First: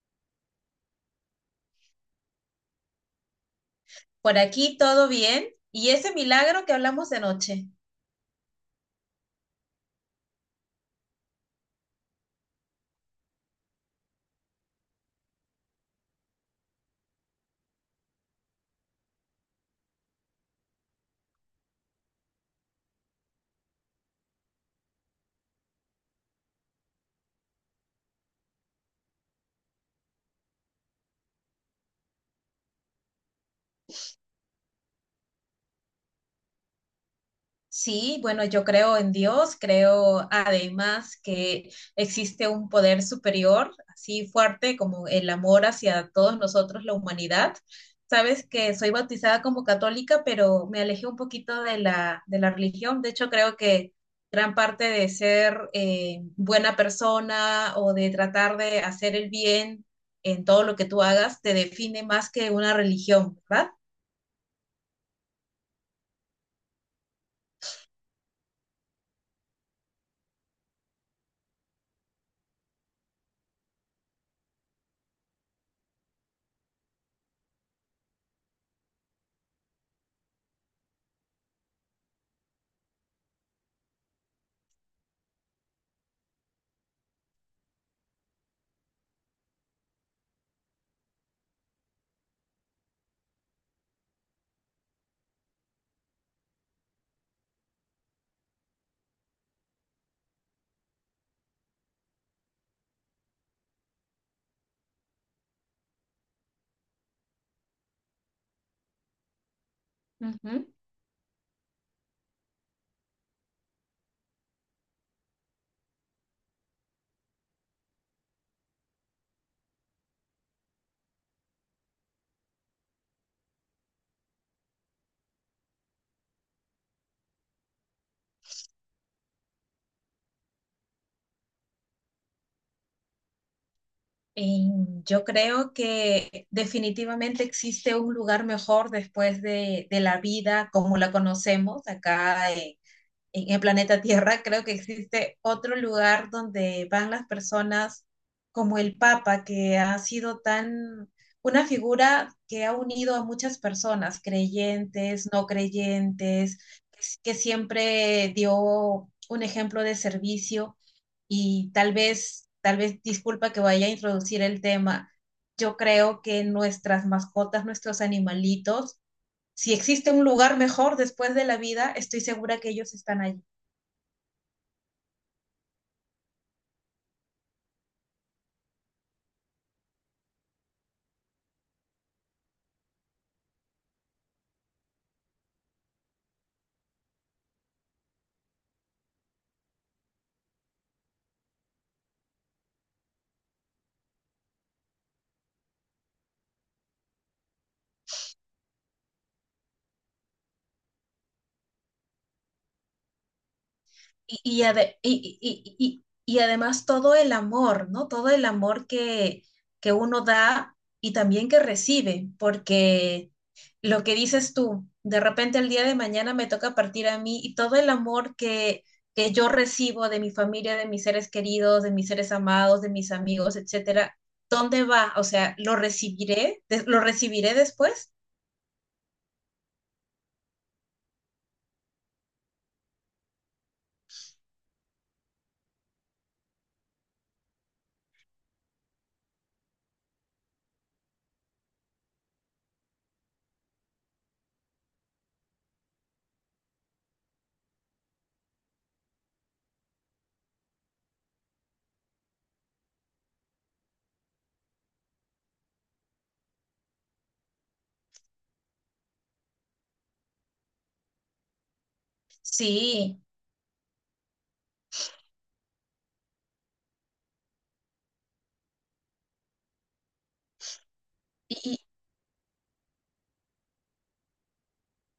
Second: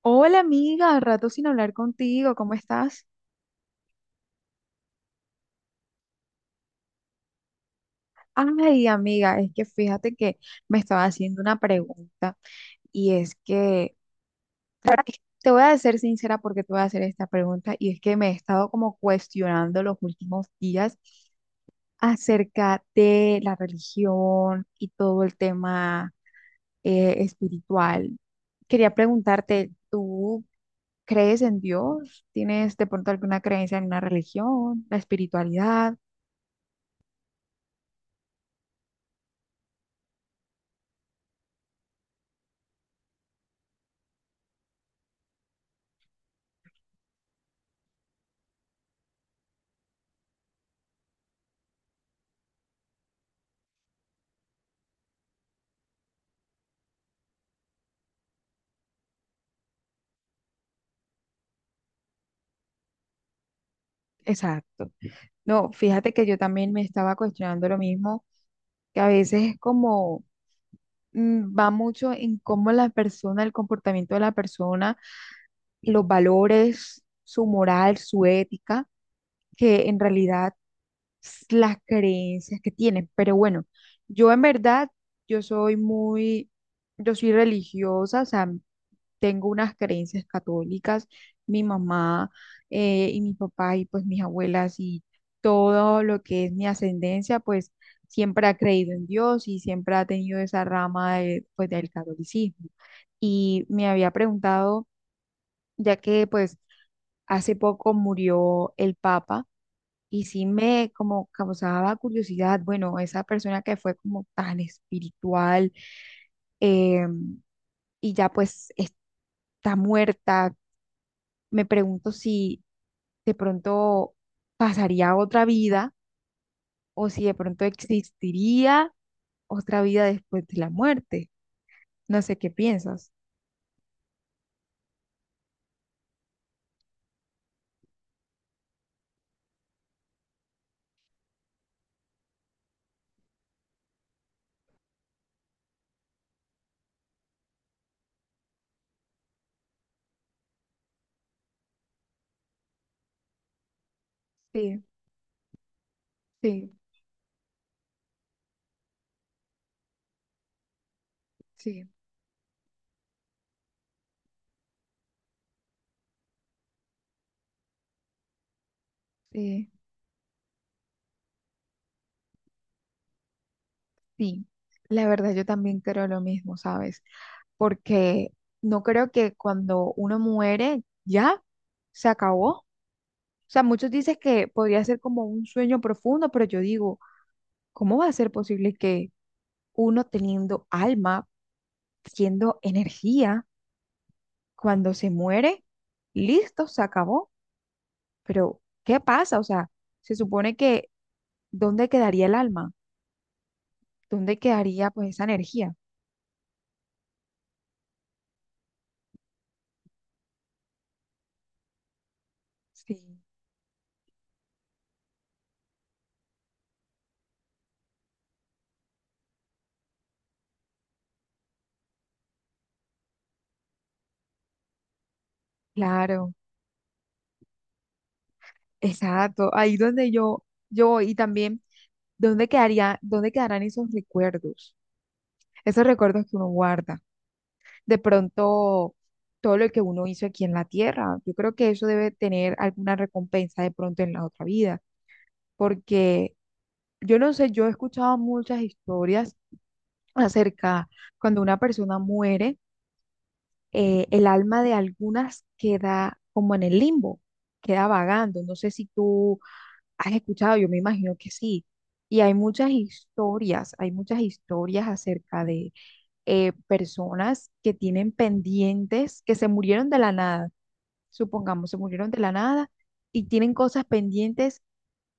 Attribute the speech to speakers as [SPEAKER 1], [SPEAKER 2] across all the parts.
[SPEAKER 1] Hola amiga, rato sin hablar contigo, ¿cómo estás?
[SPEAKER 2] Por aquí todo bien. ¿Y ese milagro que hablamos de noche?
[SPEAKER 1] Ay amiga, es que fíjate que me estaba haciendo una pregunta y es que te voy a ser sincera porque te voy a hacer esta pregunta y es que me he estado como cuestionando los últimos días acerca de la religión y todo el tema espiritual. Quería preguntarte, ¿tú crees en Dios? ¿Tienes de pronto alguna creencia en una religión, la espiritualidad?
[SPEAKER 2] Sí, bueno, yo creo en Dios, creo además que existe un poder superior, así fuerte como el amor hacia todos nosotros, la humanidad. Sabes que soy bautizada como católica, pero me alejé un poquito de la religión. De hecho, creo que gran parte de ser buena persona o de tratar de hacer el bien en todo lo que tú hagas te define más que una religión, ¿verdad?
[SPEAKER 1] Exacto. No, fíjate que yo también me estaba cuestionando lo mismo, que a veces es como va mucho en cómo la persona, el comportamiento de la persona, los valores, su moral, su ética, que en realidad las creencias que tienen. Pero bueno, yo en verdad, yo soy muy, yo soy religiosa, o sea, tengo unas creencias católicas, mi mamá y mi papá y pues mis abuelas y todo lo que es mi ascendencia, pues siempre ha creído en Dios y siempre ha tenido esa rama de, pues, del catolicismo. Y me había preguntado, ya que pues hace poco murió el Papa. Y sí
[SPEAKER 2] Ujú.
[SPEAKER 1] me como causaba curiosidad, bueno, esa persona que fue como tan espiritual eh, y ya pues está muerta, me pregunto si de pronto pasaría otra vida o si de pronto existiría otra vida después de la muerte. No sé qué piensas.
[SPEAKER 2] Y yo creo que definitivamente existe un lugar mejor después de la vida como la conocemos acá en el planeta Tierra. Creo que existe otro lugar donde van las personas como el Papa, que ha sido tan una figura que ha unido a muchas personas,
[SPEAKER 1] Sí,
[SPEAKER 2] creyentes, no creyentes,
[SPEAKER 1] sí,
[SPEAKER 2] que siempre dio un ejemplo de servicio. Y
[SPEAKER 1] sí.
[SPEAKER 2] tal vez, disculpa que vaya a introducir el tema, yo creo que nuestras mascotas, nuestros animalitos,
[SPEAKER 1] Sí,
[SPEAKER 2] si existe un lugar mejor después de la vida, estoy segura que ellos están allí.
[SPEAKER 1] sí, la verdad yo también creo lo mismo, ¿sabes? Porque no creo que cuando uno muere ya se acabó. O sea, muchos dicen que podría ser como un sueño profundo, pero yo digo, ¿cómo va a ser posible que uno teniendo alma, siendo energía? Cuando se muere, listo, se acabó. Pero, ¿qué pasa? O sea, se supone que ¿dónde quedaría el alma? ¿Dónde
[SPEAKER 2] Y, y,
[SPEAKER 1] quedaría
[SPEAKER 2] ade-
[SPEAKER 1] pues esa
[SPEAKER 2] y, y-
[SPEAKER 1] energía?
[SPEAKER 2] y- y- y además todo el amor, ¿no? Todo el amor que uno da y también que recibe,
[SPEAKER 1] Sí,
[SPEAKER 2] porque lo que dices tú, de repente el día de mañana me toca partir a mí y todo el amor que yo recibo de mi familia, de mis seres queridos, de mis seres amados, de mis amigos, etcétera, ¿dónde va? O sea, ¿lo
[SPEAKER 1] claro,
[SPEAKER 2] recibiré? ¿Lo recibiré después?
[SPEAKER 1] exacto. Ahí donde yo voy. Y también dónde quedaría, dónde quedarán esos recuerdos que uno guarda. De pronto, todo lo que uno hizo aquí en la tierra, yo creo que eso debe tener alguna recompensa de pronto en la otra vida, porque yo no sé, yo he escuchado muchas historias acerca cuando una persona muere, el alma de algunas queda como en el limbo, queda vagando. No sé si tú has escuchado, yo me imagino que sí. Y
[SPEAKER 2] Sí.
[SPEAKER 1] hay muchas historias acerca de personas que tienen pendientes, que se murieron de la nada, supongamos, se murieron de la nada y tienen cosas pendientes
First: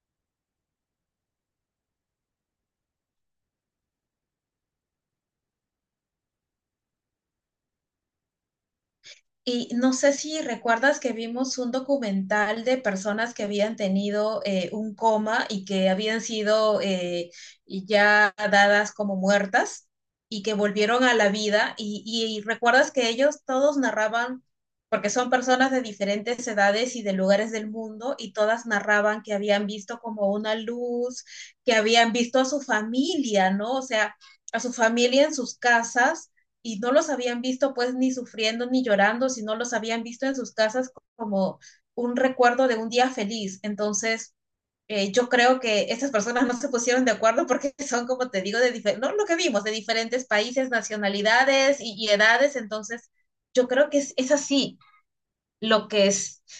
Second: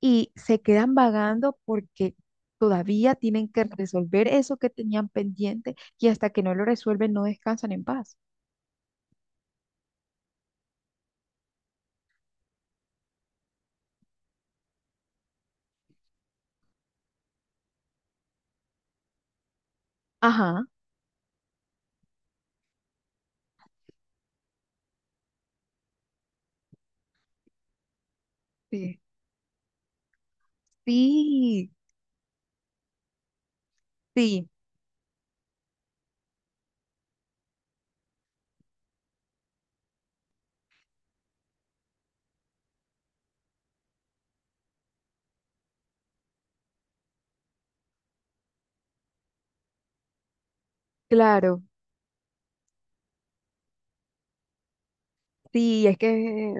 [SPEAKER 1] y se quedan vagando porque todavía tienen que resolver eso que tenían pendiente y hasta que no lo resuelven no descansan en paz.
[SPEAKER 2] Y no sé si recuerdas que vimos un documental de personas que habían tenido un coma y que habían sido ya dadas como muertas y que
[SPEAKER 1] Ajá.
[SPEAKER 2] volvieron a la vida. Y recuerdas que ellos todos narraban, porque son personas de diferentes edades y de lugares del mundo, y todas
[SPEAKER 1] Sí.
[SPEAKER 2] narraban que habían visto como una luz,
[SPEAKER 1] Sí,
[SPEAKER 2] que habían visto a su familia, ¿no? O sea,
[SPEAKER 1] sí,
[SPEAKER 2] a su familia en sus casas y no los habían visto pues ni sufriendo ni llorando, sino los habían visto en sus casas como un recuerdo de un día feliz. Entonces, yo creo que estas personas no se pusieron de acuerdo porque son, como te digo, no, lo que vimos, de diferentes países,
[SPEAKER 1] claro,
[SPEAKER 2] nacionalidades y edades. Entonces, yo creo que así
[SPEAKER 1] sí,
[SPEAKER 2] lo
[SPEAKER 1] es
[SPEAKER 2] que es,
[SPEAKER 1] que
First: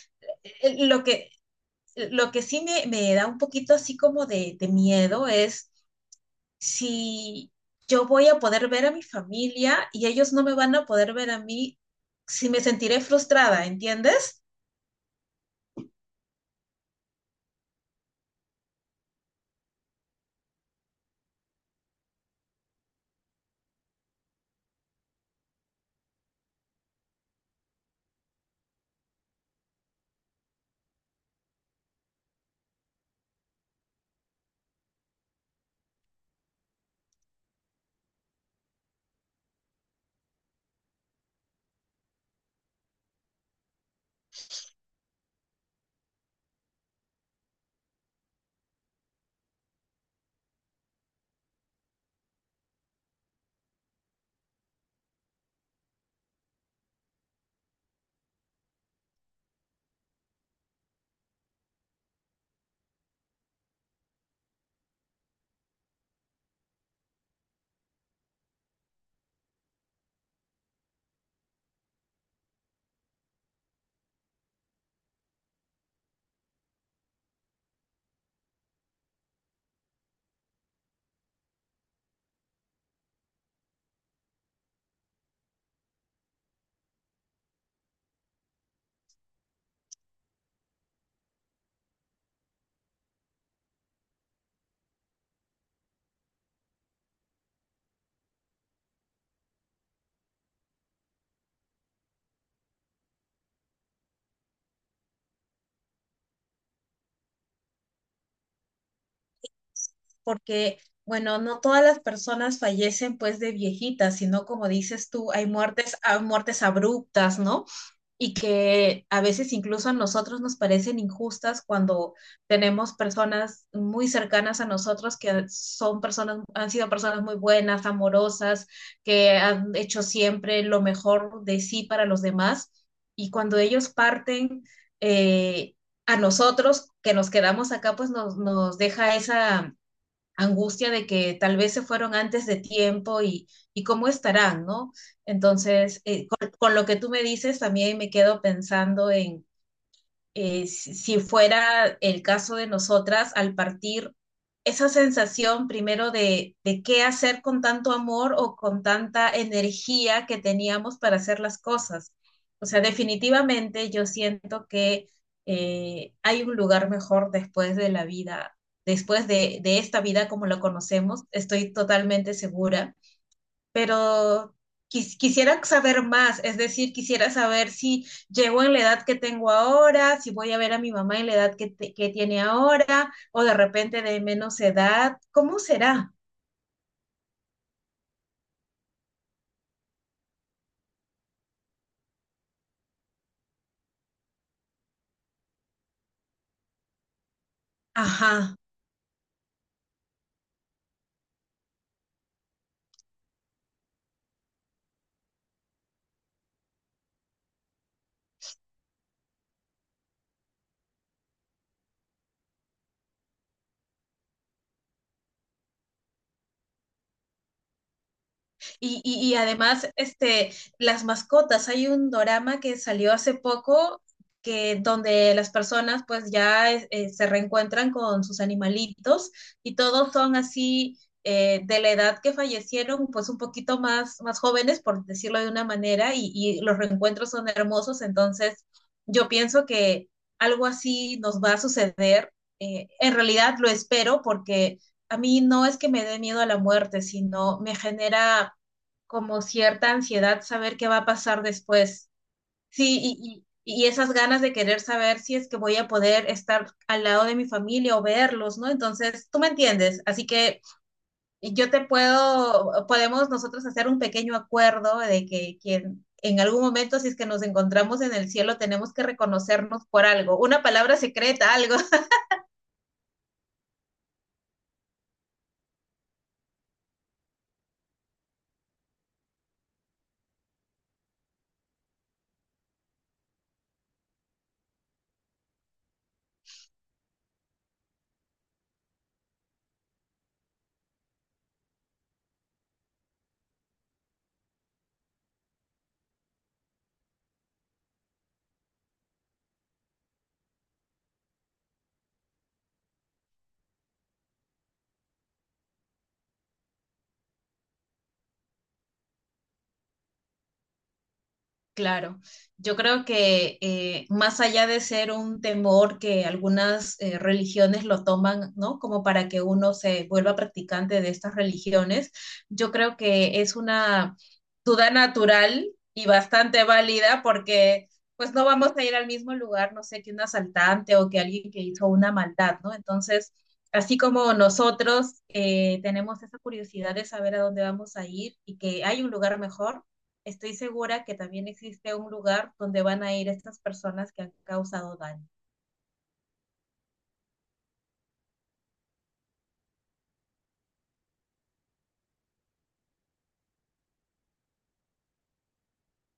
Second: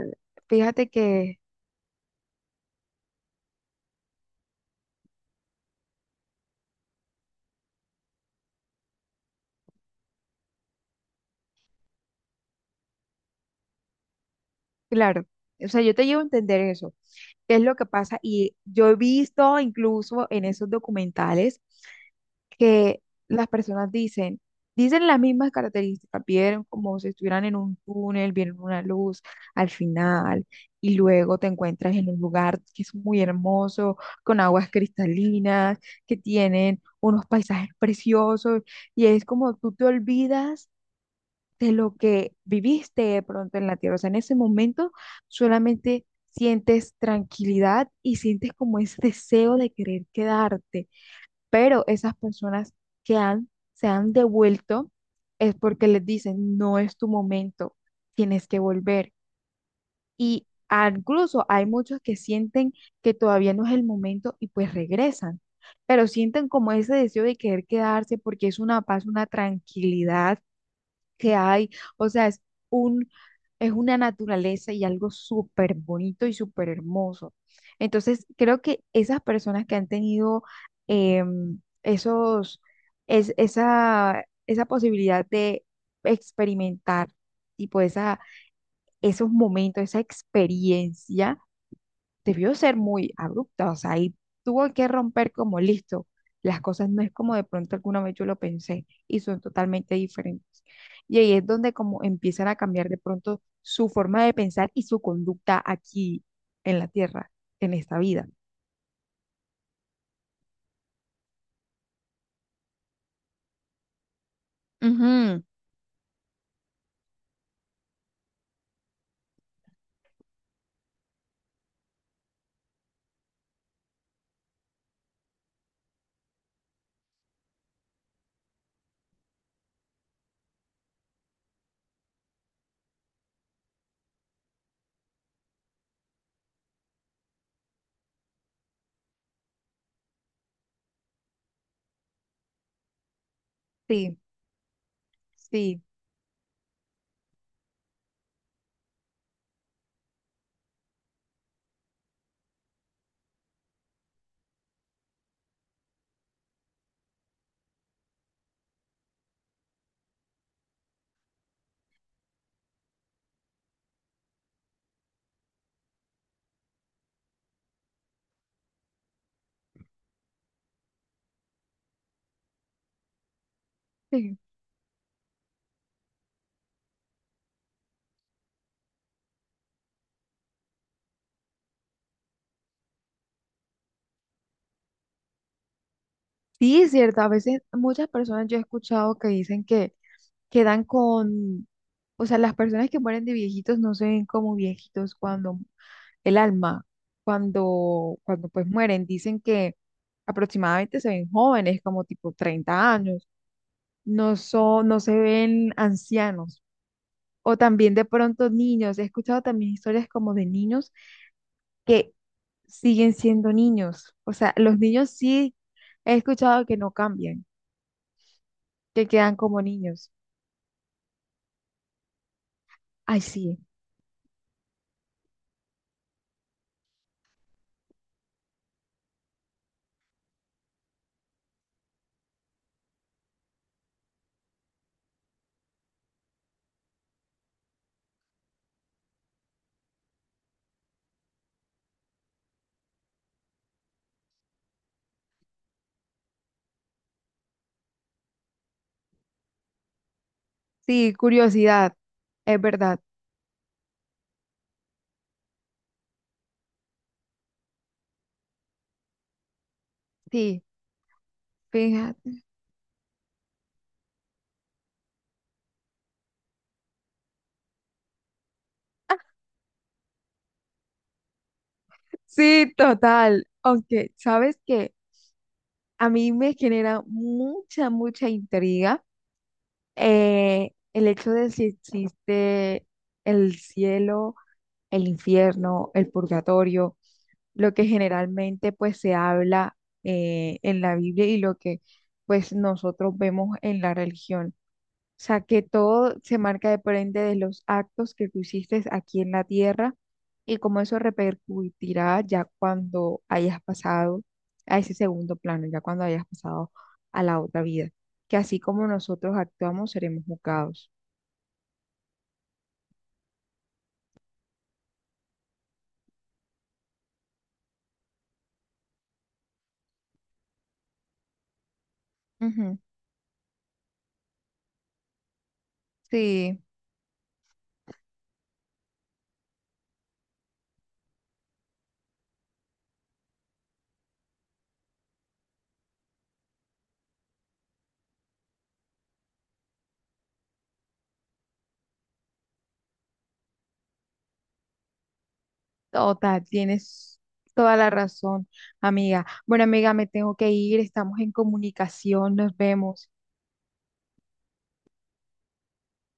[SPEAKER 2] eh, eh,
[SPEAKER 1] fíjate
[SPEAKER 2] lo que,
[SPEAKER 1] que,
[SPEAKER 2] lo que sí me da un poquito así como de miedo es si yo voy a poder ver a mi familia y ellos no me van a poder ver a mí, si me sentiré frustrada, ¿entiendes?
[SPEAKER 1] claro, o sea, yo te llevo a entender eso, qué es lo que pasa y yo he visto incluso en esos documentales que las personas dicen, dicen las mismas características, vieron como si estuvieran en un túnel, vieron una luz al final y luego te encuentras en un lugar que es muy hermoso, con aguas cristalinas, que tienen unos paisajes preciosos y es como tú te olvidas de lo que viviste de pronto en la tierra, o sea, en ese momento solamente sientes tranquilidad y sientes como ese deseo de querer quedarte pero esas personas que han, se han devuelto es porque les dicen, no es tu momento, tienes que volver. Y incluso hay muchos que sienten que todavía no es el momento y pues regresan, pero sienten como ese deseo de querer quedarse porque es una paz, una tranquilidad que hay, o sea, es un, es una naturaleza y algo súper bonito y súper hermoso. Entonces, creo que esas personas que han tenido esos, es, esa posibilidad de experimentar, tipo, esa, esos momentos, esa experiencia, debió ser muy abrupta, o sea, ahí tuvo que romper como listo. Las cosas no es como de pronto alguna vez yo lo pensé y son totalmente diferentes. Y ahí es donde como empiezan a cambiar de pronto su forma de pensar y su conducta aquí en la tierra, en esta vida.
[SPEAKER 2] Porque, bueno, no todas las personas fallecen pues de viejitas, sino como dices tú,
[SPEAKER 1] Ujú.
[SPEAKER 2] hay muertes abruptas, ¿no? Y que a veces incluso a nosotros nos parecen injustas cuando tenemos personas muy cercanas a nosotros que son personas, han sido personas muy buenas, amorosas, que han hecho siempre lo mejor de sí para los demás. Y cuando ellos parten eh, a nosotros, que nos quedamos acá, pues nos deja esa angustia de que tal vez se fueron antes de tiempo y cómo
[SPEAKER 1] Sí,
[SPEAKER 2] estarán, ¿no?
[SPEAKER 1] sí,
[SPEAKER 2] Entonces, lo que tú me dices, también me quedo pensando en, si fuera el caso de nosotras, al partir esa sensación primero de qué hacer con tanto amor o con tanta energía que teníamos para hacer las cosas. O sea, definitivamente yo siento que hay un lugar mejor después de la vida, después de esta vida como la conocemos, estoy totalmente segura.
[SPEAKER 1] sí.
[SPEAKER 2] Pero quisiera saber más, es decir, quisiera saber si llego en la edad que tengo ahora, si voy a ver a mi mamá en la edad que tiene ahora, o de repente de menos edad, ¿cómo será?
[SPEAKER 1] Sí, es cierto. A veces muchas personas yo he escuchado que dicen que quedan con, o sea, las personas que mueren de viejitos no se ven como viejitos cuando el alma, cuando, cuando
[SPEAKER 2] Ajá.
[SPEAKER 1] pues mueren, dicen que aproximadamente se ven jóvenes, como tipo 30 años, no son, no se ven ancianos, o también de pronto niños. He escuchado también historias como de niños que siguen siendo niños. O sea, los niños sí he escuchado que no cambian,
[SPEAKER 2] Y,
[SPEAKER 1] que
[SPEAKER 2] y,
[SPEAKER 1] quedan
[SPEAKER 2] y
[SPEAKER 1] como
[SPEAKER 2] además,
[SPEAKER 1] niños.
[SPEAKER 2] este, las mascotas, hay un dorama que salió
[SPEAKER 1] Ay,
[SPEAKER 2] hace
[SPEAKER 1] sí,
[SPEAKER 2] poco que donde las personas pues ya se reencuentran con sus animalitos y todos son así de la edad que fallecieron, pues un poquito más, más jóvenes, por decirlo de una manera, y los reencuentros son hermosos, entonces yo pienso que algo así nos va a suceder. En realidad lo espero porque a mí no es que me dé miedo a la muerte, sino me genera como cierta ansiedad saber qué va a
[SPEAKER 1] sí,
[SPEAKER 2] pasar
[SPEAKER 1] curiosidad,
[SPEAKER 2] después.
[SPEAKER 1] es verdad,
[SPEAKER 2] Sí, y esas ganas de querer saber si es que voy a poder estar al lado de mi familia o verlos, ¿no? Entonces, tú me entiendes, así que
[SPEAKER 1] sí,
[SPEAKER 2] yo te
[SPEAKER 1] fíjate.
[SPEAKER 2] puedo, podemos nosotros hacer un pequeño acuerdo de que quien... En algún momento, si es que nos encontramos en el cielo, tenemos que reconocernos por algo, una palabra secreta, algo.
[SPEAKER 1] Sí, total. Aunque, ¿sabes qué? A mí me genera mucha, mucha intriga el hecho de si existe el cielo, el infierno, el purgatorio, lo que generalmente pues se habla en la Biblia y lo que pues nosotros vemos en la religión. O sea, que todo se marca depende de los actos que tú hiciste aquí en la tierra y cómo eso repercutirá ya cuando hayas pasado a ese segundo plano, ya cuando hayas pasado a la otra vida. Que así como nosotros actuamos, seremos juzgados.
[SPEAKER 2] Claro, yo creo que más allá de ser un temor que algunas religiones lo toman, ¿no? Como para que uno se vuelva practicante de estas religiones, yo
[SPEAKER 1] Ujú.
[SPEAKER 2] creo que es una duda natural y
[SPEAKER 1] Sí,
[SPEAKER 2] bastante válida porque pues no vamos a ir al mismo lugar, no sé, que un asaltante o que alguien que hizo una maldad, ¿no? Entonces, así como nosotros tenemos esa curiosidad de saber a dónde vamos a ir y que hay un lugar mejor, estoy segura que también existe un lugar donde van a ir estas personas que han causado daño.
[SPEAKER 1] total, tienes toda la razón, amiga. Bueno, amiga, me tengo que ir, estamos en comunicación, nos vemos.